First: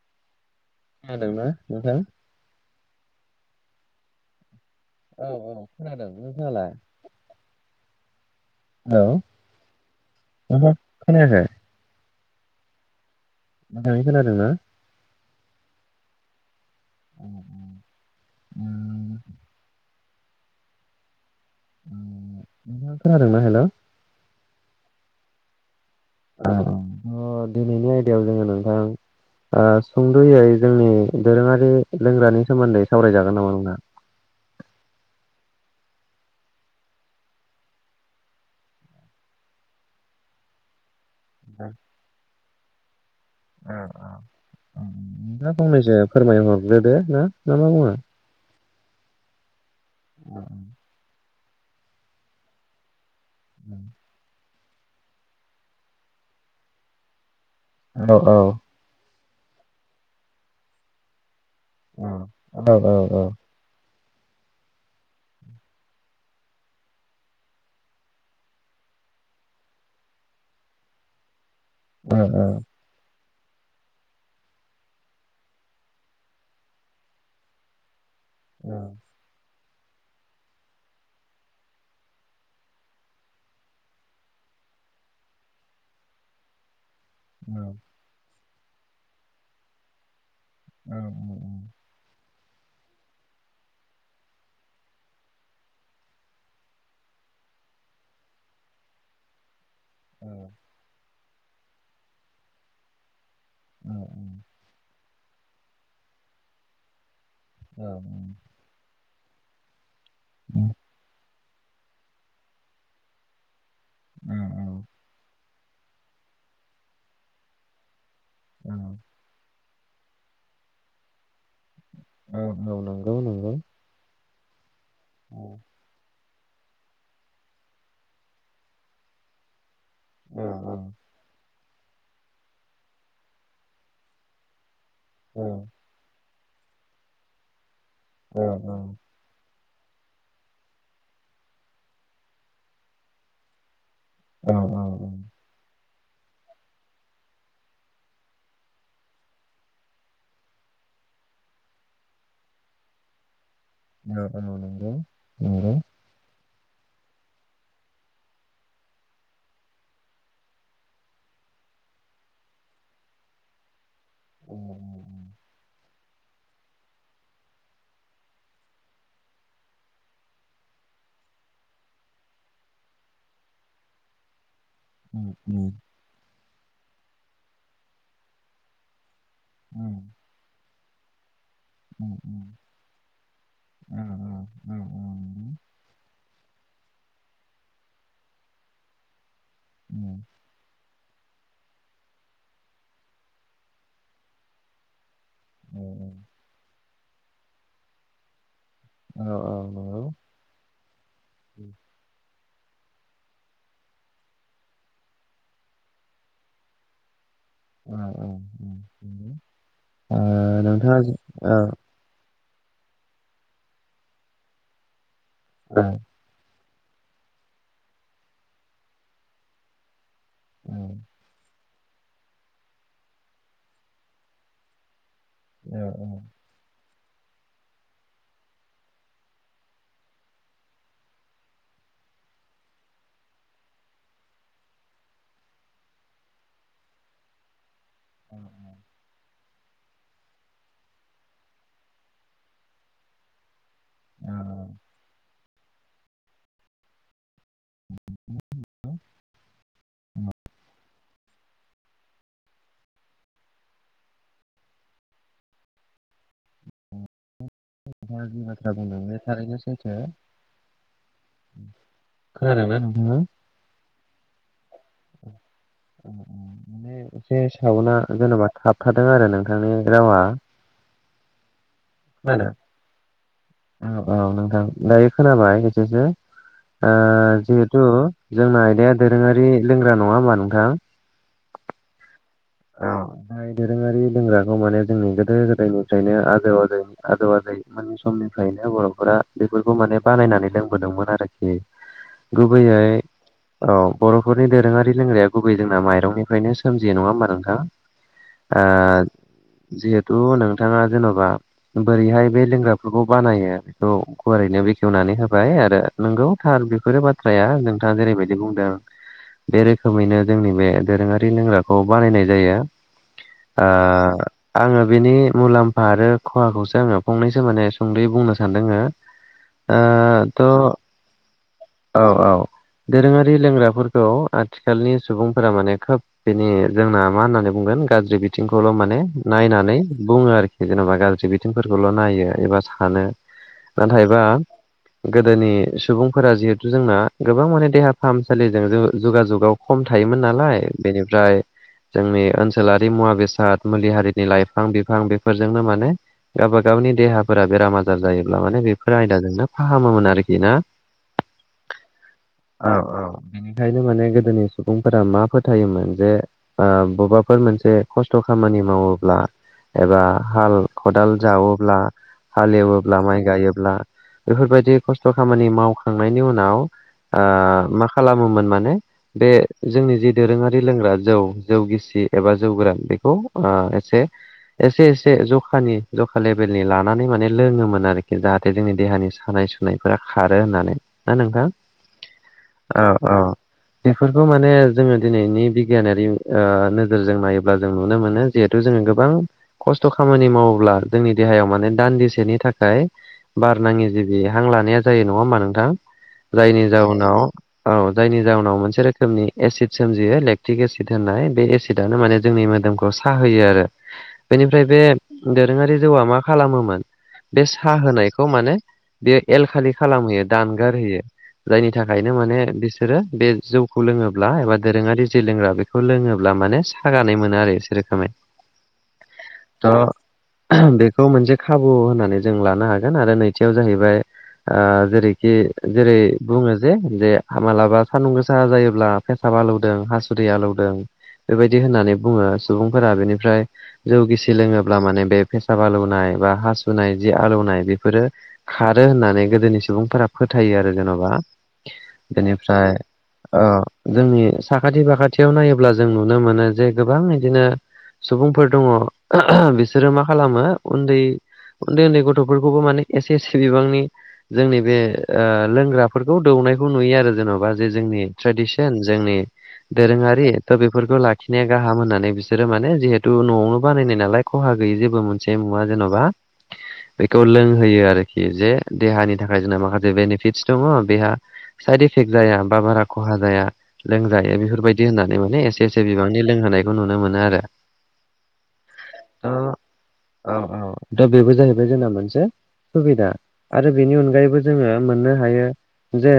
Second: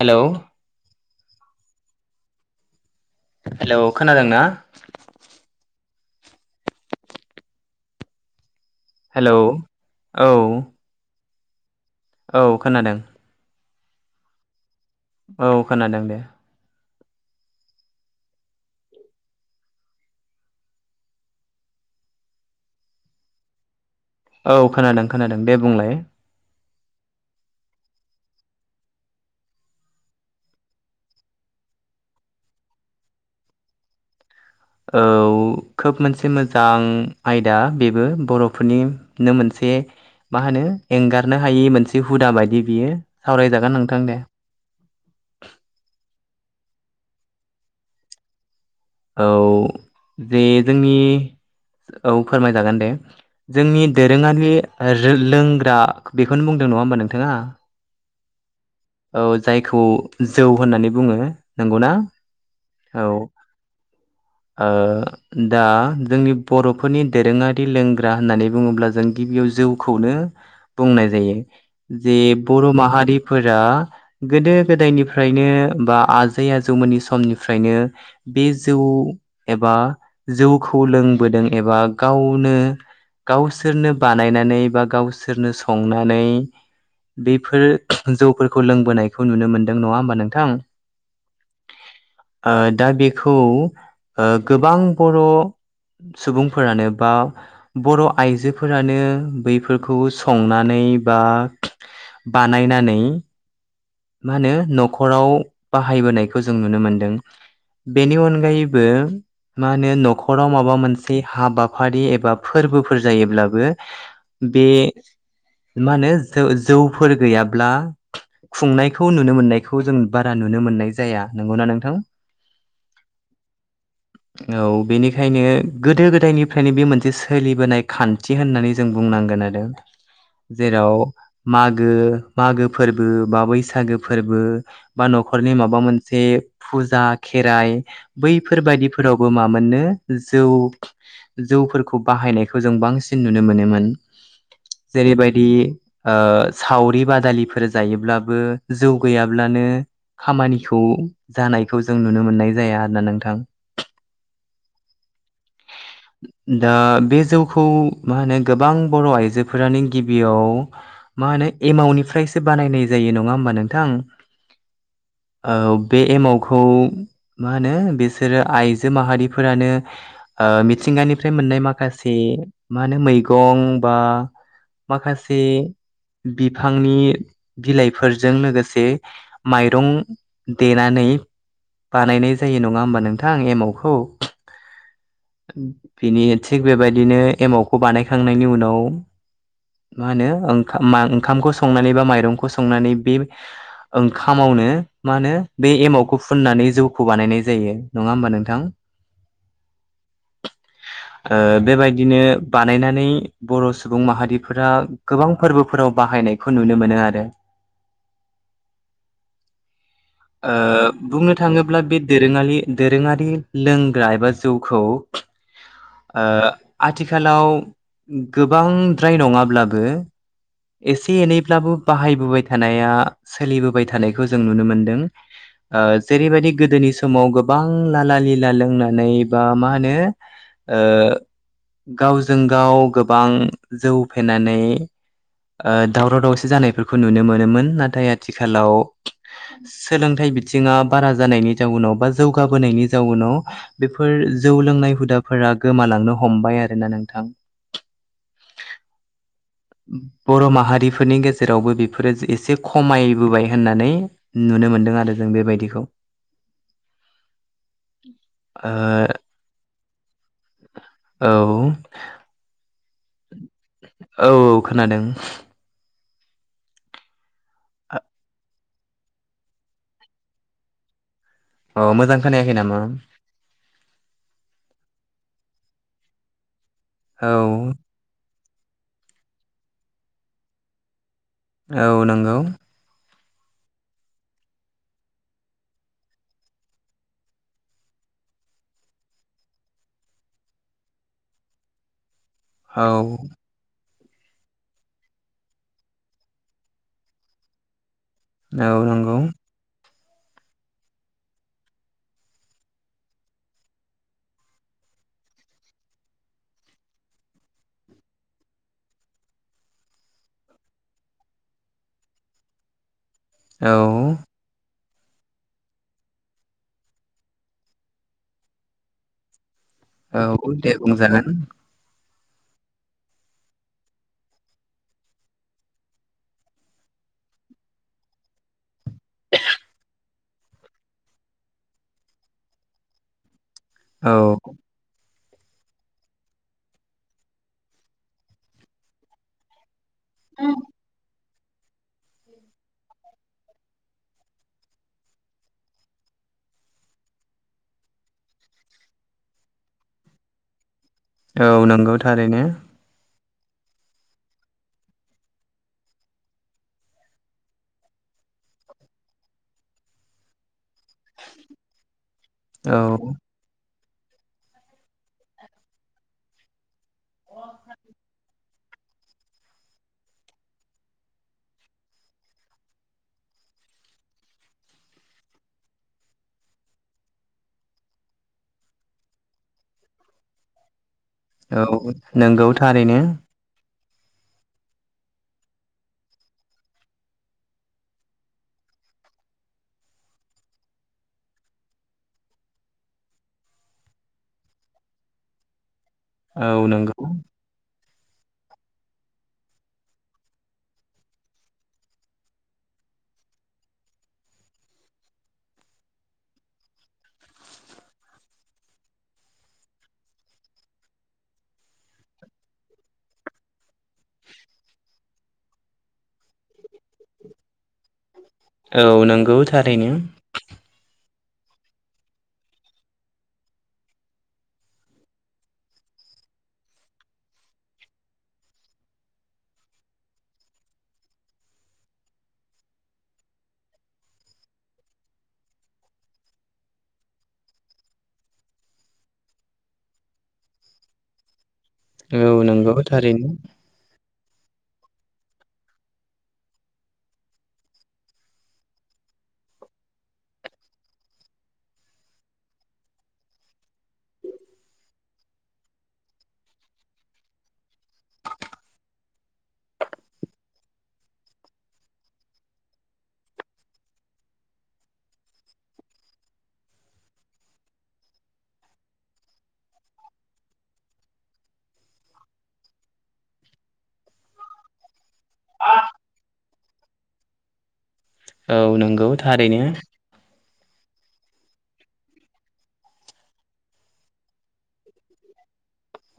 Hello खोनादोंना नोंथां hello खोनादोंना औ औ खोनादों नों खोनादों हेलौ औ नोंथां खोनायाखै औ खोनादों मोजाङै खोनादोंना औ खोनादों दे अ अ उम उम नोंथाङा खोनादोंना हेलौ औ खोनादों खोनादों दे बुंलाय औ औ दिनैनि आयदायाव जोङो नोंथां ओ सुंद'यै जोंनि दोरोङारि लोंग्रानि सोमोन्दै सावराय जागोन नामा नोंथां औ खोब मोनसे मोजां आयदा बेबो बर'फोरनिनो मोनसे मा होनो एंगारनो हायि मोनसे हुदा बादि बियो सावरायजागोन ओ नोंथां ओ दे औ नोंथाङा फंनैसो फोरमायहर ग्रोदो ना नामा बुङो औ जे जोंनि औ फोरमायजागोन दे जोंनि दोरोङारि रो-लोंग्रा बेखौनो बुंदों नङा होमबा नोंथाङा औ औ औ जायखौ जौ होननानै बुङो नंगौना औ औ ओ दा जोंनि बर'फोरनि दोरोङारि लोंग्रा होननानै बुङोब्ला जों गि बियाव जौखौनो बुंनाय जायो औ जे औ बर' माहारि फोरा गोदो गोदायनिफ्रायनो बा आजै आजौमोननि समनिफ्रायनो बे औ जौ एबा जौखौ लोंबोदों एबा गावनो गावसोरनो बानायनानै बा गावसोरनो संनानै औ बेफोर जौफोरखौ लोंबोनायखौ नुनो मोनदों नङा होमबा नोंथां औ ओ दा बेखौ ओ गोबां बर' सुबुंफोरानो बा बर' आइजोफोरानो बैफोर खौ संनानै बा बानायनानै मा होनो न'खराव बाहायबोनायखौ जों नुनो मोनदों औ बेनि अनगायैबो मा होनो न'खराव औ माबा मोनसे हाबाफारि एबा फोरबोफोर जायोब्लाबो औ बे मा होनो ज जौफोर गैयाब्ला औ खुंनायखौ नुनो मोननाय खौ जों बारा नुनो मोननाय जाया नंगौना नोंथां औ औ नंगौ नंगौ [inaudible] औ ओंखायनो बे मोनसे सोलिबोनाय खान्थि होननानै जों बुंनांगोन आरो औ औ जेराव मागो मागो फोरबो बा बैसागो फोरबो बा औ न'खरनि माबा मोनसे फुजा खेराइ औ बैफोर औ बाददिफोरावबो माबा मोननो जौ जौफोरखौ बाहायनायखौ जों बांसिन नुनो मोनोमोन। नंगौ नंगौ जेरैबायदि ओ सावरि बादालिफोर जायोब्लाबो जौ गैयाब्लानो खामानिखौ जानायखौ जों नुनो मोननाय जाया आरो ना नोंथां औ नोंगौ नंगौ दा बे जौखौ मा होनो गोबां बर' आइजोफोरानो गिबियाव मा माने एमावनिफ्रायसो बानायनाय जायो नङा होमबा नोंथां [inaudible] औ बे एमावखौ मा होनो बे सोरो आइजो माहारिफोरानो मिथिंगानिफ्राय मोननाय माखासे मा होनो मैगं बा माखासे बिफांनि बिलाइफोरजों लोगोसे माइरं देनानै बानायनाय जायो नङा होमबा नो थां एमावखौ थिग बेबायदिनो एमावखौ बानायखांनायनि उनाव मा होनो ओं खामखौ संनानै बा माइरंखौ संनानै बे ओंखामावनो मा होनो बे औ औ एमावखौ फुननानै जौखौ बानायनाय जायो नङा होमबा नोंथां? नंगौ ओ बेबायदिनो बानायनानै बर' सुबुं माहारिफोरा गोबां फोरबोफोराव बाहायनायखौ नुनो मोनो आरो। औ औ। ओ नोंथाङा जि बुंनो थाङोब्ला बे दोरोङालि दोरोङारि लोंग्रा एबा जौखौ औ ओ आथिखालाव गोबांद्राय नङाब्लाबो औ एसे एनैब्लाबो बाहायबोबाय थानाया सोलिबोबाय थानायखौ जों नुनो मोनदों। ओ औ औ जेरैबायदि गोदोनि समाव गोबां लाला लिला लोंनानै बा मा होनो ओ गावजों गाव गोबां जौ फेनानै ओ दावराव दावसि जानायफोरखौ नुनो मोनोमोन ना थाय आथिखालाव सोलोंथाइ बिथिङा बारा जानायनि जाउनाव बा जौगाबोनायनि जाउनाव बेफोर जौ लोंनाय हुदा फोरा गोमालांनो हमबाय आरोना नोंथां। [inaudible] बर' माहारिफोरनि गेजे रावबो बेफोरो एसे खमायबोबाय होननानै नुनो मोनदों आरो जों बेबायदिखौ। [inaudible] जि ओ बाथ्रा बुंदों थारैनो बे सैथो। औ हो? औ खोनादों माने एसे सावनाआ जेनेबा थाबथादों आरो नोंथांनि रावआ अ मोजां खोनायाखै नामा? औ औ नोंथां दायो खोनाबाय खसेसो ओ औ जिहेथ जोंना आयदाया दोरोङारि लोंग्रा नङा होमा नोंथां? औ नंगौ औ। जाय दोरोङारि लोंग्राखौ माने जोंनि गोदो गोदायनिफ्रायनो आजौ आजै आजौ आजै मोननि सम निफ्रायनो बर'फोरा बेफोरखौ माने बानायनानै लोंबोदोंमोन आरोखि। गुबैयै औ औ बर'फोरनि दोरोङारि लोंग्राया गुबै जोंना माइरंनिफ्रायनो सोमजियो नङा होमबा नोंथां आ औ नंगौ जिहे तु नोंथाङा जेन'बा बोरैहाय बे लोंग्राफोरखौ बानायो बेखौ गुवारैनो बेखेवनानै होबाय आरो नंगौ थार बेफोरो बाथ्राया नोंथाङा जेरैबायदि बुंदों। बे रोखोमैनो जोंनि बे दोरोङारि लोंग्राखौ बानायनायायो औ आङो [unintelligible] बेनि मुलाम्फा आरो खहाखौसो आङो फंनैसो माने सुंद'यै बुंनो सानदोंङ। औ द बुं जागोन। औ औ। दोरोङारि लोंग्राफोरखौ आथिखालनि सुबुंफोरा माने खोब बेनि जोंना। मा होननानै बुंगोन गाज्रि बिथिंखौल' माने नायनानै। बुङो आरोखि जेनेबा गाज्रि बिथिंफोरखौल' नायो एबा सानो औ नाथायबा। गोदोनि सुबुंफोरा जिहेथु जोंना गोबां माने देहा फाहामसालिजों ज जगाजुगाव खम थायोमोन नालाय बेनिफ्राय जोंनि ओनसोलारि मुवा बेसाद मुलि हारिनि लाइफां बिफां बेफोरजोंनो माने गावबा गावनि देहाफोरा बेराम आजार जायोब्ला माने बेफोर आयदाजोंनो फाहामोमोन आरोखि ना। औ नंगौथारै नो। औ बेनिखायनो माने गोदोनि सुबुंफोरा मा फोथायोमोन? जे बबेबाफोर मोनसे खस्थ' खामानि मावोब्ला एबा हाल खदाल जावोब्ला, औ हालेवोब्ला, माइ गायोब्ला बेफोरबायदि खस्थ' खामानि मावखांनायनि उनाव मा खालामोमोन माने बे जोंनि जि दोरोङारि लोंग्रा जौ जौ गिसि एबा जौ गोरान बेखौ एसे एसे एसे जखानि जखा लेभेलनि लानानै माने लोङोमोन आरोखि जाहाथे जोंनि देहानि सानाय सुनायफोरा खारो होननानै ना नोंथां? औ नंगौ औ थारैनो औ। बेफोरखौ माने जोङो दिनैनि बिगियानारि ओ नोजोरजों नायोब्ला जों नुनो मोनो जिहेथु जोङो गोबां खस्थ' खामानि मावोब्ला जोंनि देहायाव माने दान्दिसेनि थाखाय बार नाङि जिबि हां लानाया जायो नङा हा नोंथां? औ जायनि नंगौ जाउनाव औ। जायनि जाउनाव मोनसे रोखोमनि एसिद सोमजियो। लेकटिक एसिड बेड माने जोंनि मोदोमखौ साहोयो आरो बेनिफ्राय बे दोरोङारि जौआ मा खालामोमोन बे साहोनायखौ माने बेयो एल खालि खालामहोयो दानगार होयो। जायनि थाखायनो माने बिसोरो बे जौखौ लोङोब्ला एबा दोरोङारि जि लोंग्रा बेखौ [unintelligible] लोङोब्ला माने सागानाय मोनो आरो एसे रोखोमै औ नंगौ थ' थारैनो। [unintelligible] मोनसे खाबु होननानै जों लानो हागोन आरो नैथियाव जाहैबाय जेरैखि जेरै बुङो जे -जे मालाबा सान्दुं गोसा जायोब्ला [unintelligible] आलौदों हासुुदै आलौदों बेबायदि होननानै बुङो सुबुंफोरा बेनिफ्राय जौ गिसि लोङोब्ला माने बे फेसाब आलौनाय बा हासुनाय जि आलौनाय बेफोरो खारो होननानै गोदोनि सुबुंफोरा फोथायो आरो जेन'बा। औ बेनिफ्राय नंगौ थारैनो ओ जोंनि साखाथि -बाखाथि [unintelligible] नायोब्ला जों नुनो मोनो जे गोबां बिदिनो सुबुंफोर दङ बिसोरो मा खालामो उन्दै उन्दै -उन्दै गथ'फोरखौबो माने एसे -एसे बिबांनि जोंनि बे लोंग्राफोरखौ [unintelligible] [unintelligible] नुयो आरो जेन'बा जे जोंनि ट्रेडिसन जोंनि दोरोङारि थ' बेफोरखौ लाखिनाया गाहाम होननानै बिसोरो माने जिहेथु न'आवनो बानायनाय नालाय खहा गैयि जेबो मोनसे मुवा जेन'बा। बेखौ लोंहोयो आरोखि जे देहानि थाखाय जोंना माखासे बेनिफिटस दङ बेहा इफेक्ट जाया बा बारा खहा जाया लोंजायो बे बेफोरबायदि होननानै माने एसे- एसे बिबांनि लोंहोनायखौ नुनो मोनो आरो। औ नंगौ थारैनो। औ दा बेबो जाहैबाय जोंना मोनसे सुबिदा आरो बेनि अनगायैबो जोङो मोननो हायो जे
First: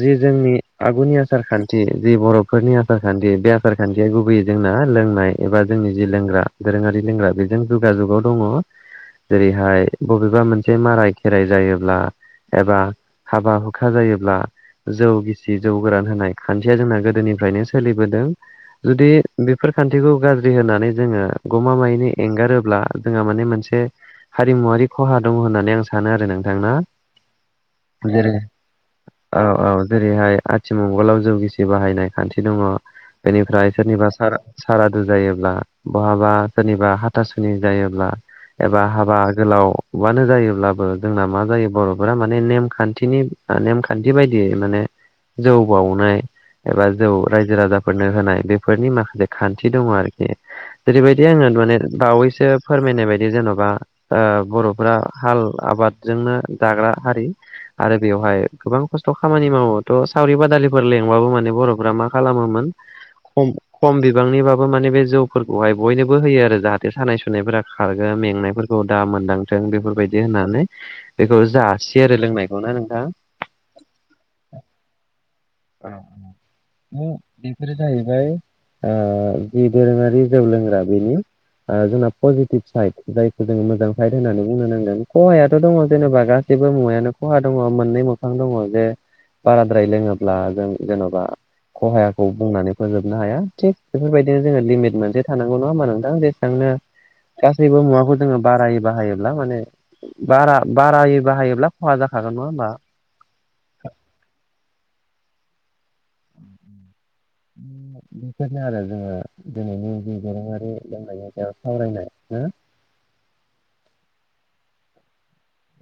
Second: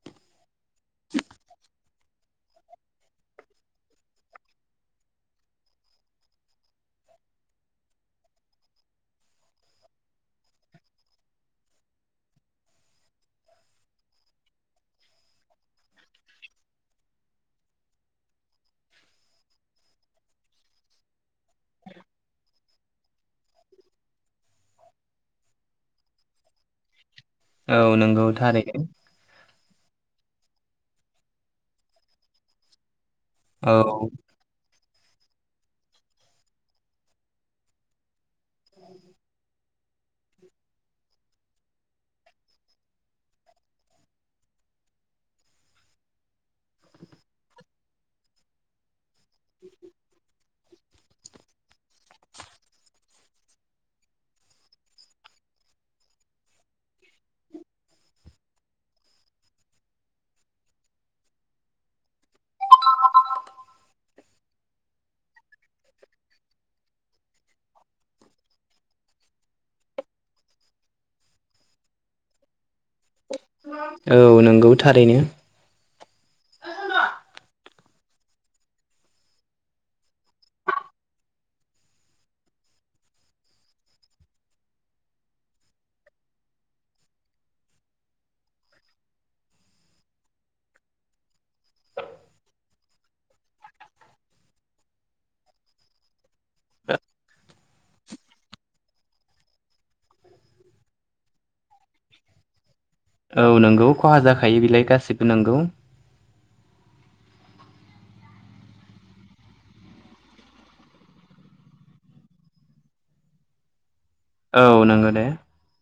जि जोंनि आगुनि आसार खान्थि जि बर' [unintelligible] [unintelligible] आसारखान्थि बे आसारखान्थिया गुबैयै जोंना लोंनाय एबा जोंनि जि लोंग्रा दोरोङारि लोंग्रा बे जों जुग -जुगाव दङ जेरै'हाय बबेबा मोनसे माराय खेराइ जायोब्ला। एबा हाबा हुखा जायोब्ला जौ गिसि, जौ गोरान होनाय खान्थिया जोंना गोदोनि [unintelligible] सोलिबोदों जुदि बेफोर खान्थिखौ गाज्रि होनानै जोङो गमामायैनो [unintelligible] गारोब्ला जोंहा माने मोनसे हारिमुवारि खहा दङ होननानै आं सानो आरो नोंथां ना। औ नंगौ जेरै थारैनो औ औ। जेरै'हाय आथिमंगलाव जौगिसि बाहायनाय खान्थि दङ बेनिफ्राय औ सोरनिबा सारा- सारा सारादु जायोब्ला बहाबा सोरनिबा हाथासुनि जायोब्ला एबा हाबा गोलावबानो जायोब्लाबो जोंना मा जायो बर'फोरा माने नेमखान्थिनि नेमखान्थि बायदियै माने जौ बावनाय एबा जौ रायजो राजाफोरनो होनाय बेफोरनि माखासे खान्थि दङ आरोखि। जेरैबायदि आङो माने बावैसो फोरमायनाय बायदि जेन'बा ओ बर'फ्रा हाल आबादजोंनो दाग्रा हारि आरो बेवहाय गोबां खस्थ' खामानि मावोथ' सावरि बादालिफोर लेंबाबो माने बर'फोरा मा खालामोमोन। खम -खम बिबांनिबाबो माने बे जौफोरखौहाय बयनोबो होयो आरो। जाहाथे सानाय सुनायफोरा खारगोन। मेंनायफोरखौ दा मोनदांथों बेफोरबायदि होननानै। बेखौ जासियो आरो लोंनायखौ [unintelligible] औ नंगौ थारैनो। बेफोरो जाहैबाय ओ जि दोरोङारि जौ लोंग्रा बेनि जोंना पजिटिभ साइद जायखौ जोङो मोजां साइद होननानै बुंनो नांगोन। खहायाथ' दङ जेनेबा [unintelligible] सेबो मुवायानो खहा दङ मोननै मोखां दङ जे बाराद्राय लोङोब्ला जों जेन'बा खहायाखौ बुंनानै फोजोबनो हाया थिक बेफोरबायदिनो जोङो लिमिट मोनसे थानांगौ नङा हा नोंथां। जे थांनो गासैबो मुवाखौ जोङो बारायै बाहायोब्ला माने बारा बारायै बाहायोब्ला खहा जाखागोन नङा होमबा। औ नंगौ खहा जाखायो बेलाय गाससिबो नोंगौ। बेफोरनो आरो जोङो दिनैनि दोरोङारि लोंनायनि सायाव सावरायनाय हो। [inaudible] औ नोङो दे।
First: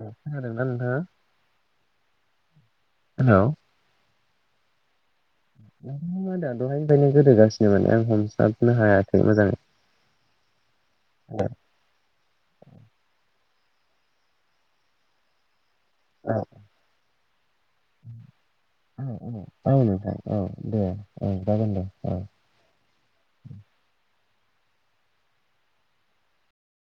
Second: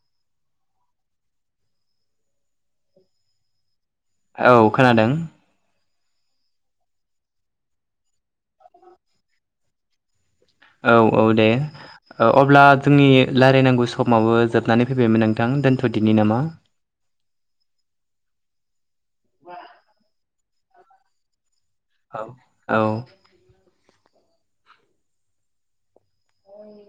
खोनादोंना नोंथाङा? हेल' औ खोनादों। [inaudible] दहायनिफ्रायनो गोदोगासिनो माने आं हमस्लाबनो हायाखै मोजाङै। औ औ दे औ अब्ला जोंनि रायल्लायनांगौ समावबो जोबनानै फैबायमोन नोंथां दोनथ'दिनि औ नामा? औ औ औ नोंथां औ दे औ। जागोन दे औ औ।